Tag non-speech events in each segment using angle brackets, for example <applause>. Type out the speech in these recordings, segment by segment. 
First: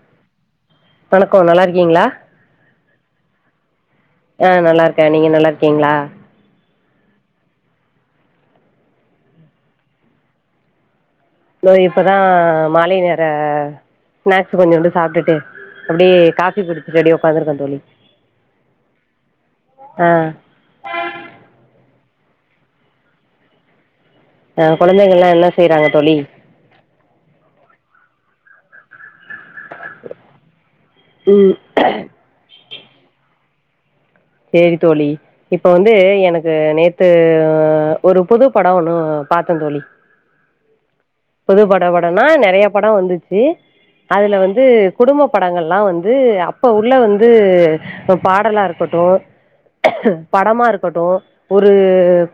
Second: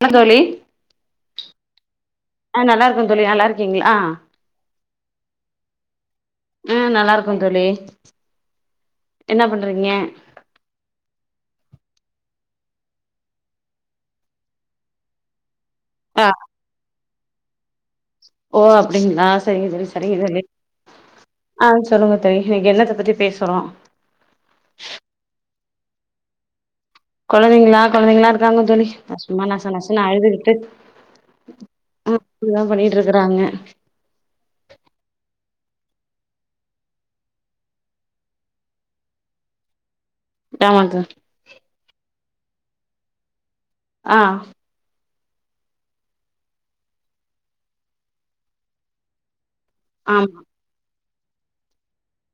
என்ன தோழி இருக்கிங்ளா ஆஹ் நல்லா இருக்கோந் தோழி நல்லா இருக்கீங்களா க நீங்க நல்லா இருக்கிங்ளா உஹ் நல்லா இருக்கோந் தோழி என்ன பண்றீங்க நா இப்பதா மாலை நேர ஸ்நாக்ஸ் கொஞ்சோண்டு சாப்பிட்டுட்டு அப்படியே ஆ காஃபி குடிச் ரெடியோ ஒக்காந்திருக்கே தோழி ஓ அப்படிங்களா சரிங்க சரி ஆ சரிங்க சரி ஆஹ் சொல்லுங்க தோழி இன்னைக்கு என்னத்த பத்தி பேசறோ ஆஹ் குழந்தைகள்ளாம் என்ன செய்றாங்க தோழி குழந்தைங்களா குழந்தைங்களா இருக்காங்க தோழி சும்மா நச நசன்னு அழுதுகிட்டு இப்டிதா பண்ணி இருக்கறாங்க சேரி தோழி இப்ப வந்து எனக்கு நேத்து ஒரு புது பட ஒண்ணு பாத்தே தோழி ஆமாக்கா புது பட பட ஆனா நறையா பட வந்துச்சு ஆ அதுல வந்து குடும்ப படங்கள்லா வந்து அப்போ உள்ள வந்து பாடலா இருக்கட்டு ஆமா படமா இருக்கட்டு ஒரு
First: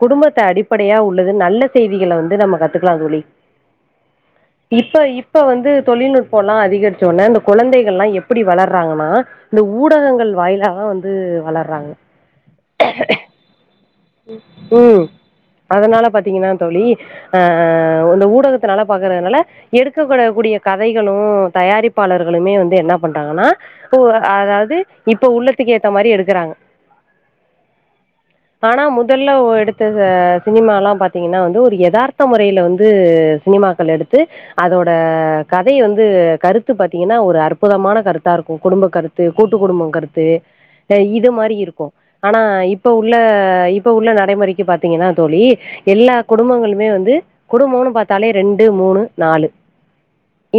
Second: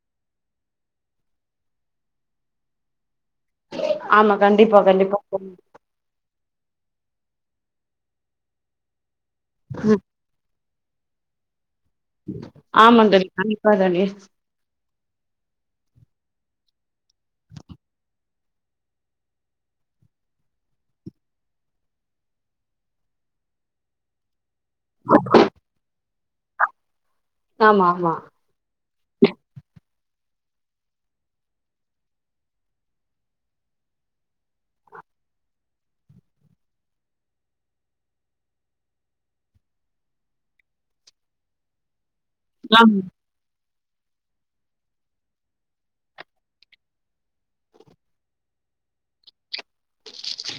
குடும்பத்த அடிப்படையா உள்ளது நல்ல செய்திகள வந்து நம்ம கத்துக்கலா தோழி ஆமா கண்டிப்பா இப்ப கண்டிப்பா இப்ப வந்து தொழில்நுட்ப இப்பல்லா அதிகரிச்ச உடனே இந்த குழந்தைகள் எல்லா எப்படி வளர்றாங்கன்னா இந்த ம் ஊடகங்கள் வாயிலாக தா வந்து வளர் ராங்க ஆமா தோழி கண்டிப்பா தோழி ம் ம் அதனால பாத்தீங்கன்னா தோழி அ இந்த ஊடகத்துனால பாக்கறதுனால எடுக்கப்படக்க கூடிய கதைகளு தயாரிப்பாளர்களுமே வந்து என்ன பண்றாங்கன்னா ஓ அதாவது து இப்ப உள்ளத்துக்கேத்தா மாரி எடுக் குறாங்க ஆமா ஆமா ஆனா முதல்ல ஒ எடுத் த்தது சினிமாலா பாத்தீங்கன்னா வந்து ஒரு எதார்த்த முறையில வந்து சினிமாக்கள் எடுத்து அதோட கதைய வந்து கருத்து பாத்தீங்கன்னா ஒரு அற்புதமான கருத்தாருக்கு குடும்ப கருத்து கூட்டு குடும்போ கருத்து ஆ இது மாரி இருக்கு ஆனா இப்ப ஆமா உள்ள அ இப்ப உள்ள நடைமுறைக்கு பாத்தீங்கன்னா தோழி எல்லா குடும்பங்களுமே வந்து குடும்போன்னு பாத்தாலே ரெண்டு மூணு நாலு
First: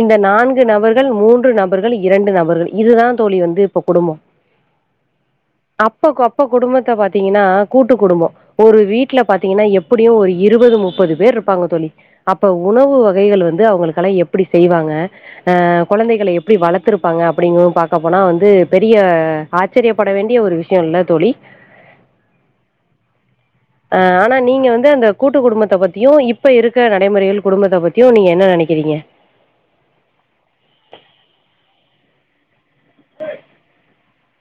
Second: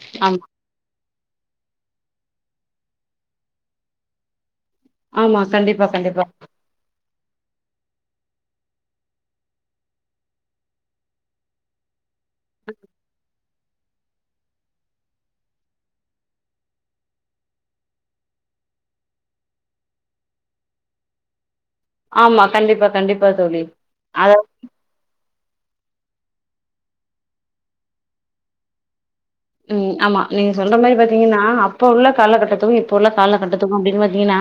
இந்த ஆமா நான்கு நபர் கள் மூன்று நபர்கள் இரண்டு நபர்கள் இதுதா தோழி வந்து இப்ப குடும்போ ஆமா கண்டிப்பா அப்பக்கு கண்டிப்பா அப்பக் குடும்பத்த பாத் தீங்கன்னா கூட்டு குடும்போ ஒரு வீட்ல பாத்தீங்கன்னா எப்படியு ஒரு இருவது முப்பது பேர்ருப்பாங்க தோழி அப்ப உணவு வகைகள் வந் ந்து அவுங்களுக்கெல்லா எப்புடி செய்வாங்க அ கொழந்தைகள எப்புடி வளத்துருப்பாங்க அப்புடிங்கு பாக்க போனா வந்து பெரிய ஆச்சரியப்பட வேண்டிய ஒரு விஷயோல்ல தோழி ஆமாங் கண்டிப்பா கண்டிப்பா தோழி அ ஆனா அதாவது நீங்க வந்து அந்த கூட்டு குடும்பத்த பத்தியு இப்ப இருக்க நடைமுறைகள் குடும்பத்த பத்தியு நீங்க என்ன நெனைக்கிறீங்க ம் ஆமா நீங்க சொல்ற மாரி பாத்தீங்கன்னா அப்போ உள்ள காலகட்டத்துக்கும் இப் இப்ப உள்ள கால கட்டத்துக்கு அப்புடின்னு பாத்தீங்கன்னா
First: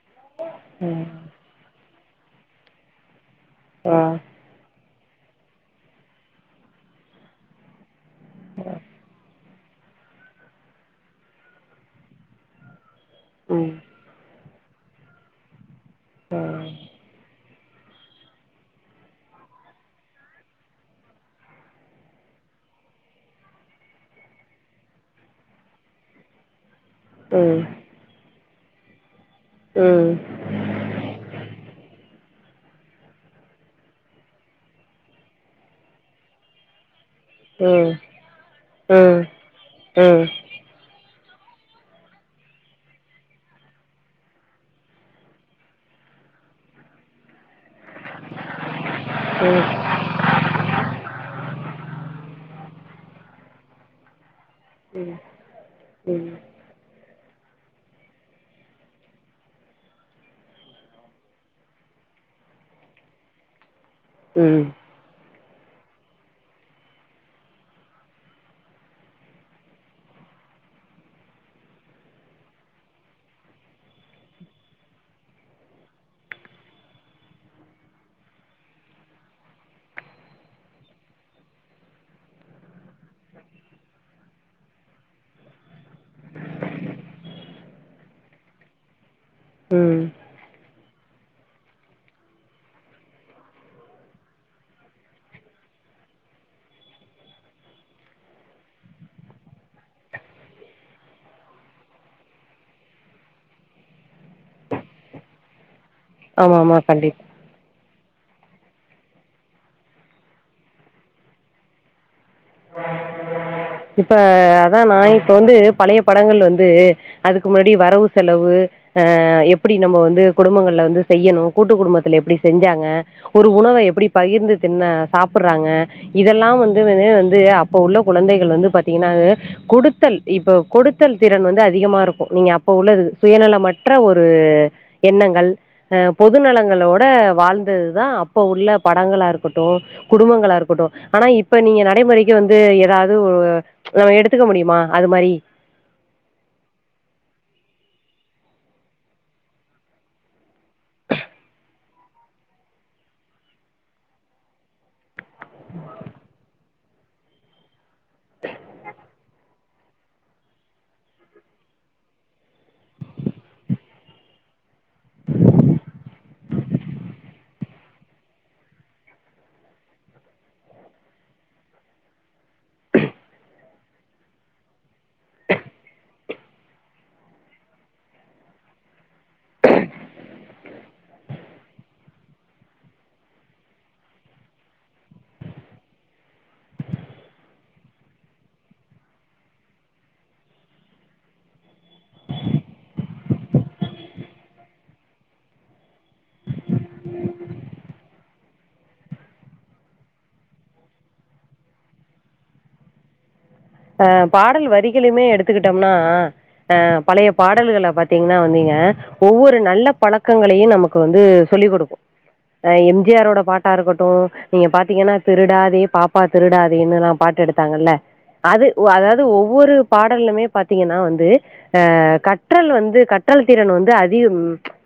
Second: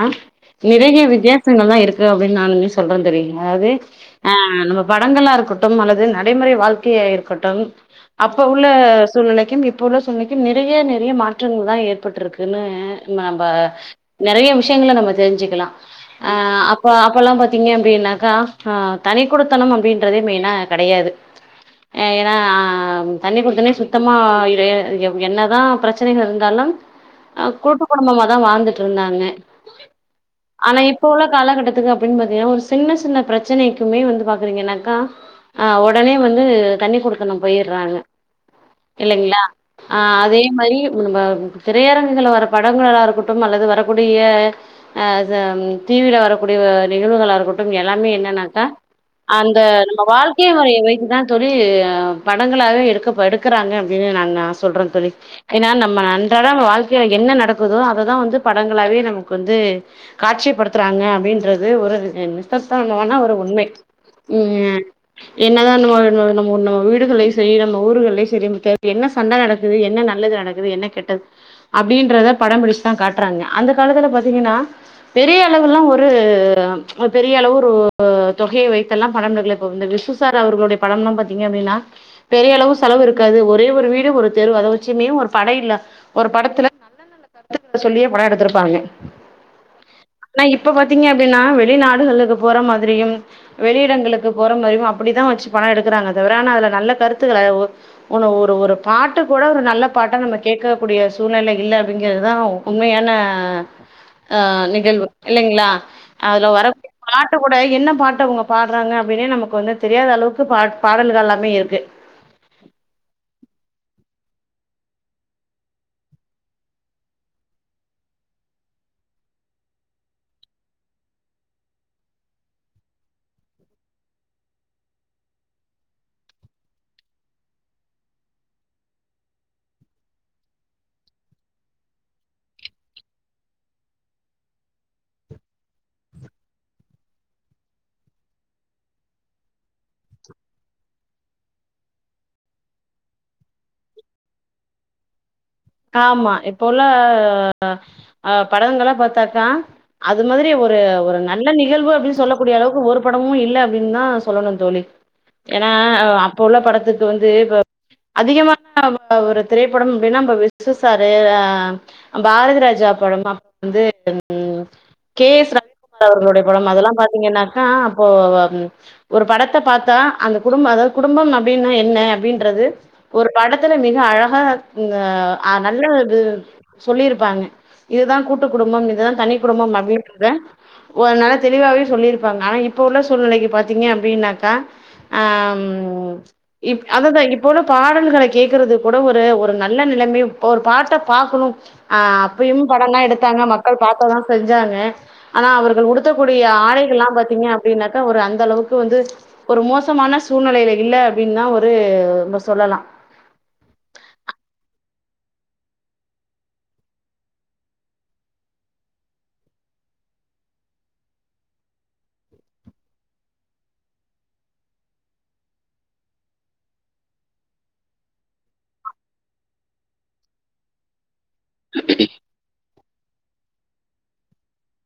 நெறைய வித்தியாசங்கள்தா இருக்கு து அப்புடின் நானுமே சொல்றே தோழி அதாவது ஆ. அ நம்ம படங்களா இருக்கட்டும் அல்லது நடைமுறை வாழ்க்கையா இருக்கட்டும் அப்ப உள்ள சூழ்நிலை <unintelligible> இப்போ உள்ள சூழ்நிலைக்கும் நெறைய நெறைய மாற்றங்கள்தா ஏற்பட்ருக்குன்னு நம்ப ம். நெறைய விஷயங்கல நம்ப தெரிஞ்சுக்கலா அ அப்ப அப்பொல்லா பாத் தீங்க அப்புடின்னாக்கா அ தனி குடுத்தனம் அப்புடின்றதே மெயினா கெடையாது ஏன்னா தனி குடுத்தனோ சுத்தமா ஏ என்னதா ப்ரச்சனைகள் இருந்தாலும் அ ம். கூட்டு குடும்பமாதா வாழ்ந்து ட்ருந்தாங்க ம். ஆனா இப்போ உள்ள காலகட்டத்துக்கு அப்டின் பாத் தேயோ ஒ சின்ன சின்ன பிரச்சனைக்குமே வந்து பாக்குறீங்கேயெனாக்கா ஆ ஒடனே வந்து தண்ணீ குடுக் தனோ ம். ம். போயிற்றாங்கே இல்லைங்ளா அ அதே மாரி நம்ப திரையரங்குகள்ல வர படங்களாகட்டு அல்லது வரக்கூடிய அ அது ம் டி வில வரக்கூடிய நிகழ்வுகளாருக்கட் எல்லாமே என்னன்னாக்கா அந்த ம். நம்ப வாழ்க்கே முறைய வைத்துதா தோழி படங்களாவே எடுக்க இப்ப எடுக்கறாங்க அப்டின்னு நாங்னா சொல்ற தோழி ஏனா நம்ம ம். அன்றாடோ வாழ்க்கேய என்ன நடக்குதோ அததா வந்து படங்களாவே நமக்கு வந்து காட்சிப்படுத்துறாங்க அப்டின்றது ஒரு ரி அ நிஸ்தத்தானமான ஒரு உண்மை ம் என்னதா நம்ம நம்ம நம்ம உன்னு வீடுகள்ளயு செய் ஊருகள்ளயு செரி <unintelligible> என்ன சண்ட நடக்குது என்ன நல்லது நடக்குது என்ன கெட்டது அப்டீன்றத படோ பிடிச்சுதா காட்றாங்க அந்த காலத்துல பாத்திங்கன்னா பெரிய அளவுலா ஒரு பெரிய அளவு ஒரு தொகைய வைத்தல்லா பணம் <unintelligible> இந்த விசு சார் அவர்களுடைய படம்லா பாத்தீங்க அப்டின்னா பெரிய அளவு செலவு இருக்காது ஒரே ஒரு வீ ஒரு தெரு அத வச்சியுமே ஒரு பட இல்ல ஒரு படத்துல நல்ல நல்ல கருத்துக்களை சொல்லியே படம் எடுத்திருப்பாங்க ம். னா இப்ப பாத்திங்க ன்னா வெளிநாடுகளுக்கு போற மாதிரியும் வெளியிடங்களுக்கு போற மாரியு, அப்படிதா வச்சு படோ எடுக்கறாங்க தவர அனா அதுல நல்ல கருத்துகள உ ஒன்னு ஒரு ஒரு பாட்டு கூட ஒரு நல்ல பாட்டா நம்ம கேக்கக்கூடிய சூழ்நிலை இல்ல அப்படிங்கறதுதா உண்மையான ஆ நிகழ்வு இல்லைங்களா அதுல ஆமாமா வரக் கண்டிப்பா. பாட்டு கூட என்ன பாட்டு பாட்ட அவங்க பாடுறாங்க அப்டின்னே நமக்கு வந்து தெரியாத அளவுக்கு பா பாடல்கள் எல்லாமே இருக்கு இப்ப அதான் நான் இப்ப வந்து பழைய படங்கள் வந்து அதுக்கு முன்னாடி வரவு செலவு ஆஹ் எப்படி நம்ம வந்து குடும்பங்கள்ல வந்து செய்யணும் கூட்டு குடும்பத்துல எப்படி செஞ்சாங்க ஒரு உணவ எப்படி பகிர்ந்து தின்ன சாப்ட்டுறாங்க இதெல்லாம் வந்து அது அப்ப உள்ள குழந்தைகள் வந்து பாத்தீங்கன்னா கொடுத்தல் இப்ப கொடுத்தல் திறன் வந்து அதிகமா இருக்கும் நீங்க அப்ப உள்ளது சுயநலமற்ற ஒரு எண்ணங்கள் அஹ் பொதுநலங்களோட வாழ்ந்ததுதான் அப்ப உள்ள படங்களா இருக்கட்டும் குடும்பங்களா இருக்கட்டும் ஆனா இப்ப நீங்க நடைமுறை வந்து ஏதாவது எடுத்துக்க முடியுமா அது மாரி ஆமா இப்ப உள்ள அ படங்கல்லா பாத்தாக்கா அது மாதிரி ஒரு ஒரு நல்ல நிகழ்வு அப்டின்னு சொல்லக்கூடிய அளவுக்கு ஒரு படமும் இல்ல அப்படின்தா சொல்லணு தோழி ஏன்னா அப்ப உள்ள படத்துக்கு வந்து இப்ப அதிகமான ஒரு திரை படம் அப்டினா நம்ப விசு சாரு பாரதிராஜா படம் அப்புற வந்து கே எஸ் ரவிக்குமார் அவர்களுடைய படம் அதெல்லாம் பாத்திங்கன்னாக்கா அப்போ ஒரு படத்த பாத்தா அந்த குடும்ப அதாவது குடும்பம் அப்டின்னா என்ன அப்டின்றது ஒரு படத்துல மிக அழகா அ சொல்லியிருப்பாங்க இதுதா கூட்டு குடும்பம் இதுதா தனி குடும்பம் அப்படின்றத ஒரு நல்ல தெளிவாவே சொல்லிருப்பாங்க ஆனா இப்ப உள்ள சூழ்நிலைக்கு பாத்திங்க அப்டின்னாக்கா ஆ இப் அதாதா இப்ப உள்ள பாடல்களை கேகறதுக் கூட ஒரு ஒரு நல்ல நிலைமை ஒரு பாட்ட பாக்கணும் ஆஹ் அப்பயும் படம்ல்லாம் எடுத்தாங்க மக்கள் பாக்க தான் செஞ்சாங்க ஆனா அவர்கள் உடுத்தக்கூடிய ஆடைகள் எல்லாம் பாத்தீங்க அப்படின்னாக்கா ஒரு அந்த அளவுக்கு வந்து ஒரு மோசமான சூழ்நிலையில இல்ல அப்படின்னுதான் ஒரு நம்ம சொல்லலாம் ஆஹ் பாடல் வரிகளுமே எடுத்துக்கிட்டோம்னா அஹ் பழைய பாடல்களை பாத்தீங்கன்னா வந்தீங்க ஒவ்வொரு நல்ல பழக்கங்களையும் நமக்கு வந்து சொல்லிக் கொடுக்கும் அஹ் எம் ஜி ஆரோட பாட்டா இருக்கட்டும் நீங்க பாத்தீங்கன்னா திருடாதே பாப்பா திருடாதேன்னுல்லாம் பாட்டு எடுத்தாங்கல்ல அது அதாது ஒவ்வொரு பாடலுமே பாத்திங்கன்னா வந்து அ கற்றல் வந்து கற்றல் திறன் வந்து அதிகம்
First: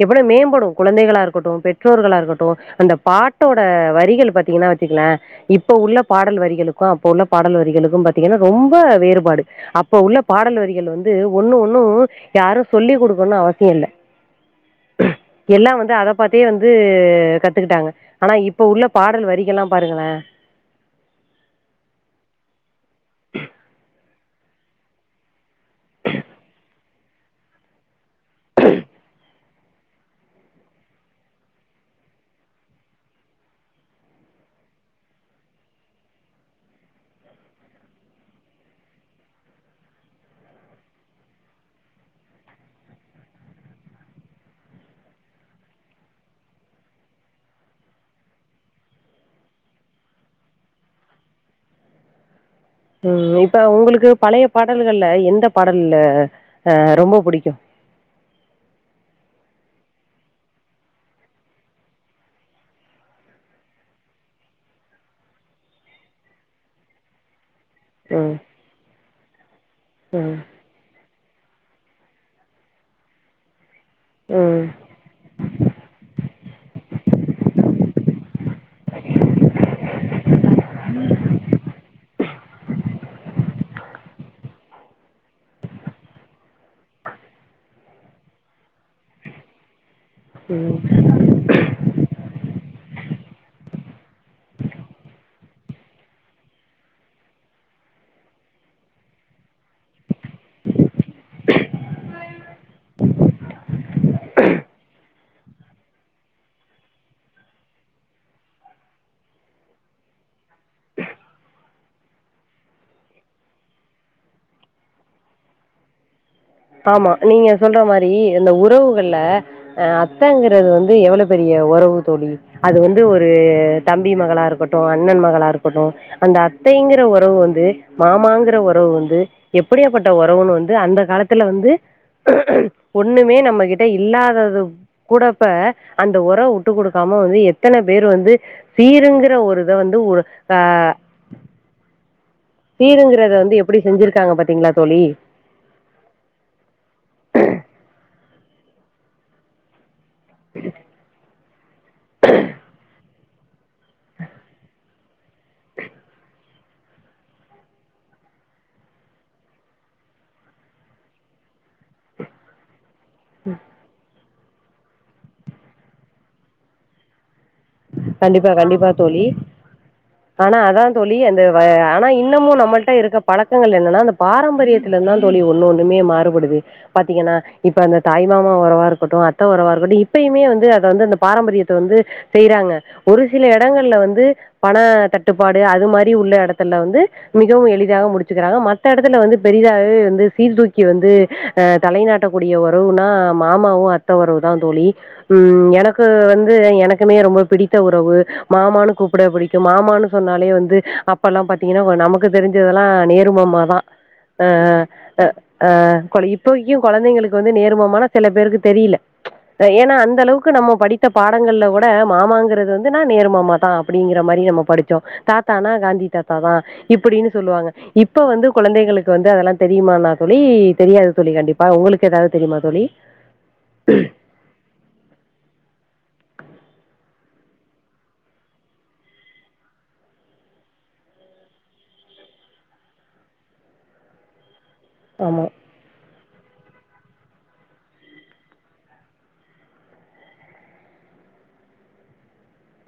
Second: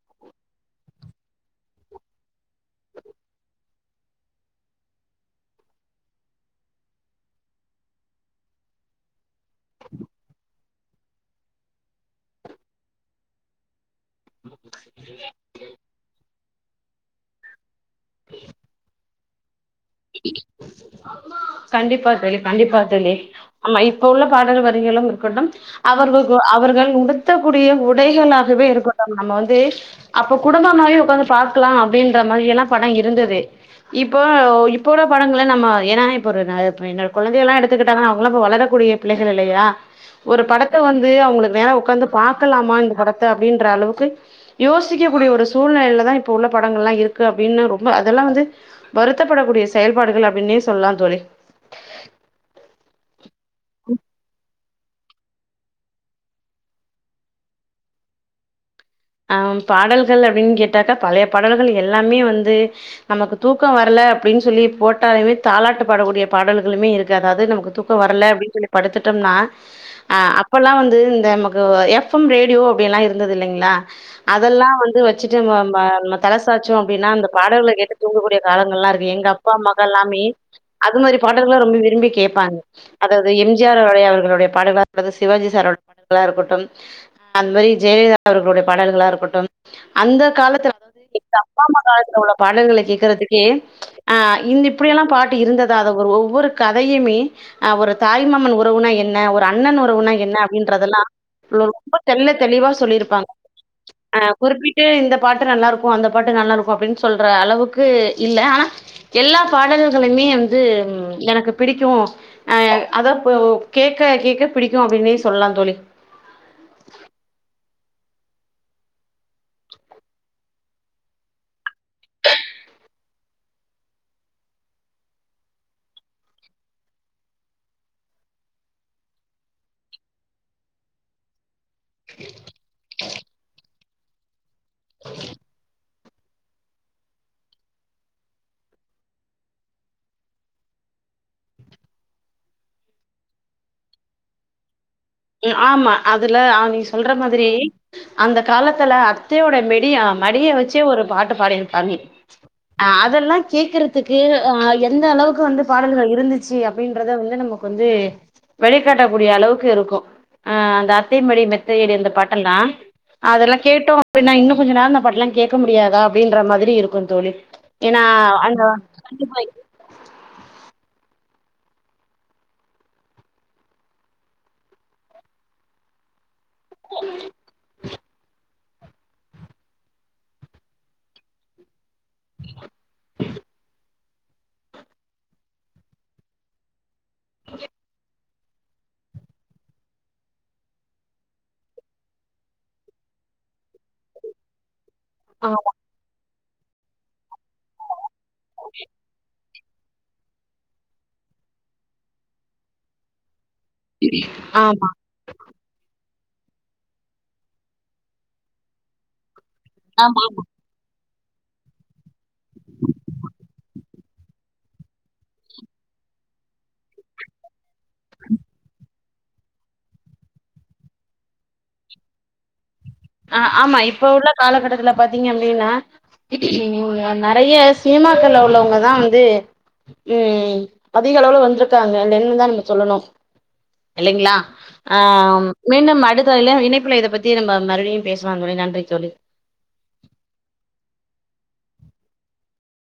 எவ்வள மேம்படு குழந்தைகளா இருக்கட்டு பெற்றோர்களா இருக்கட்டு அந்த பாட்டோட வரிகள் பாத்திங்கன்னா வெச்சுக்கலே இப்ப உள்ள பாடல் வரிகளுக்கு அப்ப உள்ள பாடல் வரிகளுக்கு பாத்தீங்கன்னா ரொம்ப வேறுபாடு அப்ப உள்ள பாடல் வரிகள் வந்து ஒண்ணு ஒண்ணும் யாரும் சொல்லிக கொடுக்கனு அவசியம் இல்ல எல்லாம் வந்து அத பாத்தே வந்து கத்துக்கிட்டாங்க ஆனா இப்ப உள்ள பாடல் வரிகள்ல்லாம் கண்டிப்பா தோழி கண்டிப்பா தோழி ஆமா இப்ப உள்ள பாடல் வரிகளும் இருக்கட்டும் அவர்கள் அவர்கள் உடுத்தக்கூடிய உடைகளாகவே இருக்கட்டும் நம்ம வந்து அப்ப குடும்பம் மாரி உக்காந்து பாக்லா அப்படின்ற மாரி எல்லா பட இருந்தது இப்போ இப்போ உள்ள படங்கள் நம்ம ஏன்னா இப்போ என்னோட குழந்தைகள எல்லாம் எடுத்துக்கிட்டாங்கன்னா அவுங்களாம் இப்ப வளரக்கூடிய பிள்ளைகள் இல்லையா ஒரு படத்த வந்து அவுங்களுக்கு வேற உட்காந்து பார்க்கலாமா இந்த படத்தை அப்படின்ற அளவுக்கு யோசிக்கக்கூடிய ஒரு சூழ்நிலையில தான் இப்போ உள்ள படங்கள்லாம் இருக்கு அப்படின்னு ரொம்ப அதெல்லாம் வந்து வருத்தப்படக்கூடிய செயல்பாடுகள் அப்டின்னே சொல்லலா தோழி ம் இப்ப உங்களுக்கு பழைய பாடல்கள்ல எந்த பாடல்ல அஹ் ரொம்ப பிடிக்கும் ஆ பாடல்கள் அப்டின் கேட்டாக்கா பழைய பாடல்கள் எல்லாமே வந்து நமக்கு தூக்க வரல அப்படின் சொல்லி போட்டாலுமே தாலாட்டு பாடக்கூடிய பாடல்களுமே இருக்கு அதாது நமக்கு தூக்கோ வரலே ம் அப்டின் சொல்லி படுத்துட்டோம்னா ஆ அப்பல்லா வந்து இ தா மக்கு ஓ எஃப் எம் ரேட்யோ அப்டின்லா இருந்தது இல்லைங்ளா ம் அதெல்லா வந்து வெச்சுட்டு நம்போ பா மத் <unintelligible> தாச்சோ அப்டினா அந்த பாடல்கள கேட்டு தூங்கக்கூடிய காலங்கள்லா இருக்கு எங்கே அப்பா அம்மாகள்லாமே அது மாரி பாடல்கள்லா ரொம்ப விரும்பி கேப்பாங்கே அதாவுது எம் ஜி ஆர் அவர்களுடைய அவர்களுடைய பாடல்கலா அடுது சிவாஜி சார்ரோட <inaudible> இருக்கட்டும் அந்மாரி ஜெயலலிதா அவர்களுடைய பா பாடல்களா இருக்கொட்டும் அந்தே ம் காலத்துலே எங் அப்பா அம்மா காலத்துலே உள்ள பாடல்கள கேக்கறதுக் கே ச்ச ஆ இந் இப்பிடியெல்லா பாட்டு இருந்ததாதோ ஒ ஒவ்வொரு கதையுமே அ ஒரு தாய்மாமனு உறவுனா என்னே ஒரு அண்ணன் உறவுனா என்னே அப்டின்றதெல்லா <unintelligible> ரொம்ப தெல்ல தெளிவா சொல்லியிருப்பாங்கே ஆ குறிப்பிட்டு இந்த பாட்டு நல்லாருக்கோ அந்த பாட்டு நல்லாளுக்கோ அப்டின் சொல்றே அளவுக்கு இல்லே ஆனா எல்லா பாடல்களுமே வந்து ம் எனக்கு பிடிக்கூ ஆ யங் அதாப்போ கேட்க கேட்க பிடிக்கோ அப்டின்னே சொல்லா தோழி ஆமா நீங்கே சொல்றே மாரி இந்த உறவுகள்லே ஆ அத்தேங்கிறது வந்து எவ்ளோ பெரியே ஒறவு தோழி அது வந்து ஒரு தம்பி மகளா இருக்கட்டோ அண்ணன் மகளா இருக்கட்டோ அந்த அத்தைங்கிற ஒறவு வந்து மாமாங்கிற ஒறவு வந்து எப்பிடியாப்பட்ட ஒறவுனு வந்து அந்த காலத் த்துல வந்து ஒண்ணுமே நம்ம கிட்ட இல்லாதது கூடப்ப அந்த உற விட்டுக்கொடுக்காம வந்து எத்தனை பேரு வந்து சீருங்கிற ஒரு இதை வந்து ஆஹ் சீருங்கறதே வந்து எப்படி செஞ்சிருக்காங்கே பாத்தீங்ளா ம் ஆமா அதுலே அவுங் சொல்ற மாதிரி அந்தே காலத்துலே அத்தியோட மெடியா மடிய வச்சே ஒரு பாட்டு பாடி காமி ஆ அ இதெல்லா கேக்குறதுக்கு ஆ அந்த அளவுக்கு வந்து பாடல்கள் இருந்துச்சு அப்படின்றத வந்து நமக்கு வந்து வழிகாட்டக்கூடிய அளவுக்கு இருக்கும் ஆ அந்த அத்தைைமடி மெத்தையடி அந்த பாட்டெல்லா அதெல்லா கேட்டோ இப்ப நா இன்னு கொஞ்ச நேரம் அந்த பாட்டல்லா கேட்க முடியாத அப்படின்ற மாதிரி இருக்கும் தோழி ஏன்னா கண்டிப்பா அந்த கண்டிப்பா தோழி ஆனா அதா தோழி அந்த ப ஆனா இன்னமு நம்மள்ட்ட இருக்க பழக்கங்கள் என்னன்னா அந்த பாரம்பரியத்துல இருந்து தா தோழி ஒன்னு ஒண்ணுமே மாறுபடுது பாத்தீங்கன்னா இப்ப அந்த தாய்மா உறவா இருக்கட்டு அத்த உறவா இருக்கட்டு இப்பயுமே வந்து அத வந்து அந்த பாரம்பரியத்த வந்து செய்றாங்க ஒரு சில எடங்கள்ல வந்து பண தட்டுப்பாடு அது மாரி உள்ள எடத்துல வந்து மிகவு எளிதாக முடித் வச்சுக்கிறாங்க மத்த எடத்துல வந்து பெரிதாவது வந்து சீர்தூக்கி வந்து அ தலைநாட்டக்கூடிய உறவுனா மாமாவு அத்த உறவு தா தோழி ஆமா ம் எனக்கு வந் <unintelligible> எனக்குமே ரொம்ப புடிக் அத்த உறவு மாமான்னு கூப்புடு அப்படிண்டு மாமானு சொன்னாலே வந்து அப்பெல்லா பாத்தீங்கன்னா நமக்கு தெரிஞ்சதெல்லா நேரு மாமா மா ஆ ஆமா ஆ ஆ கொழ இப்ப இங்கயு குழந்தைங்களுக்கு வந்து நேர் மாமான சில பேருக்கு தெரியில ஏனா அந்த ஆமா. அளவுக்கு நம்ம படி த்த பாடங்கள்ல கூட மாமாங்குற வந்துனா நேரு மாமா தா அப்படிங்ற மாதிரி நம்ம படிச்சோம் தாத்தானா காந்தி தாத்தா தா இப்படின்னு சொல்லுவாங்க இப்ப வந்து குழந்தைங்களுக் க்குவந்து அதெலா தெரியுமா நா தோழி தெரியாது தோழி கண்டிப்பா உங்களுக்கு ஏதாது தெரியுமா தோழி அஹ் ஆமா இப்ப உள்ள காலகட்டத்துல பாத்தீங்கப்படின்னா நெறைய சினிமாக்கள்ள உள்ளவங்கதா வந்து உம் அதிக அளவுவுல வந்திருக்காங்களே நம்ம சொல்லணும் இல்லங்களா ஆமா ஆஹ் மீண்டும் அடுத் த்தல இணைப்பில இத பத்தி நம்ம மறுபிடியும் பேசுல தோழி நன்றி தோழி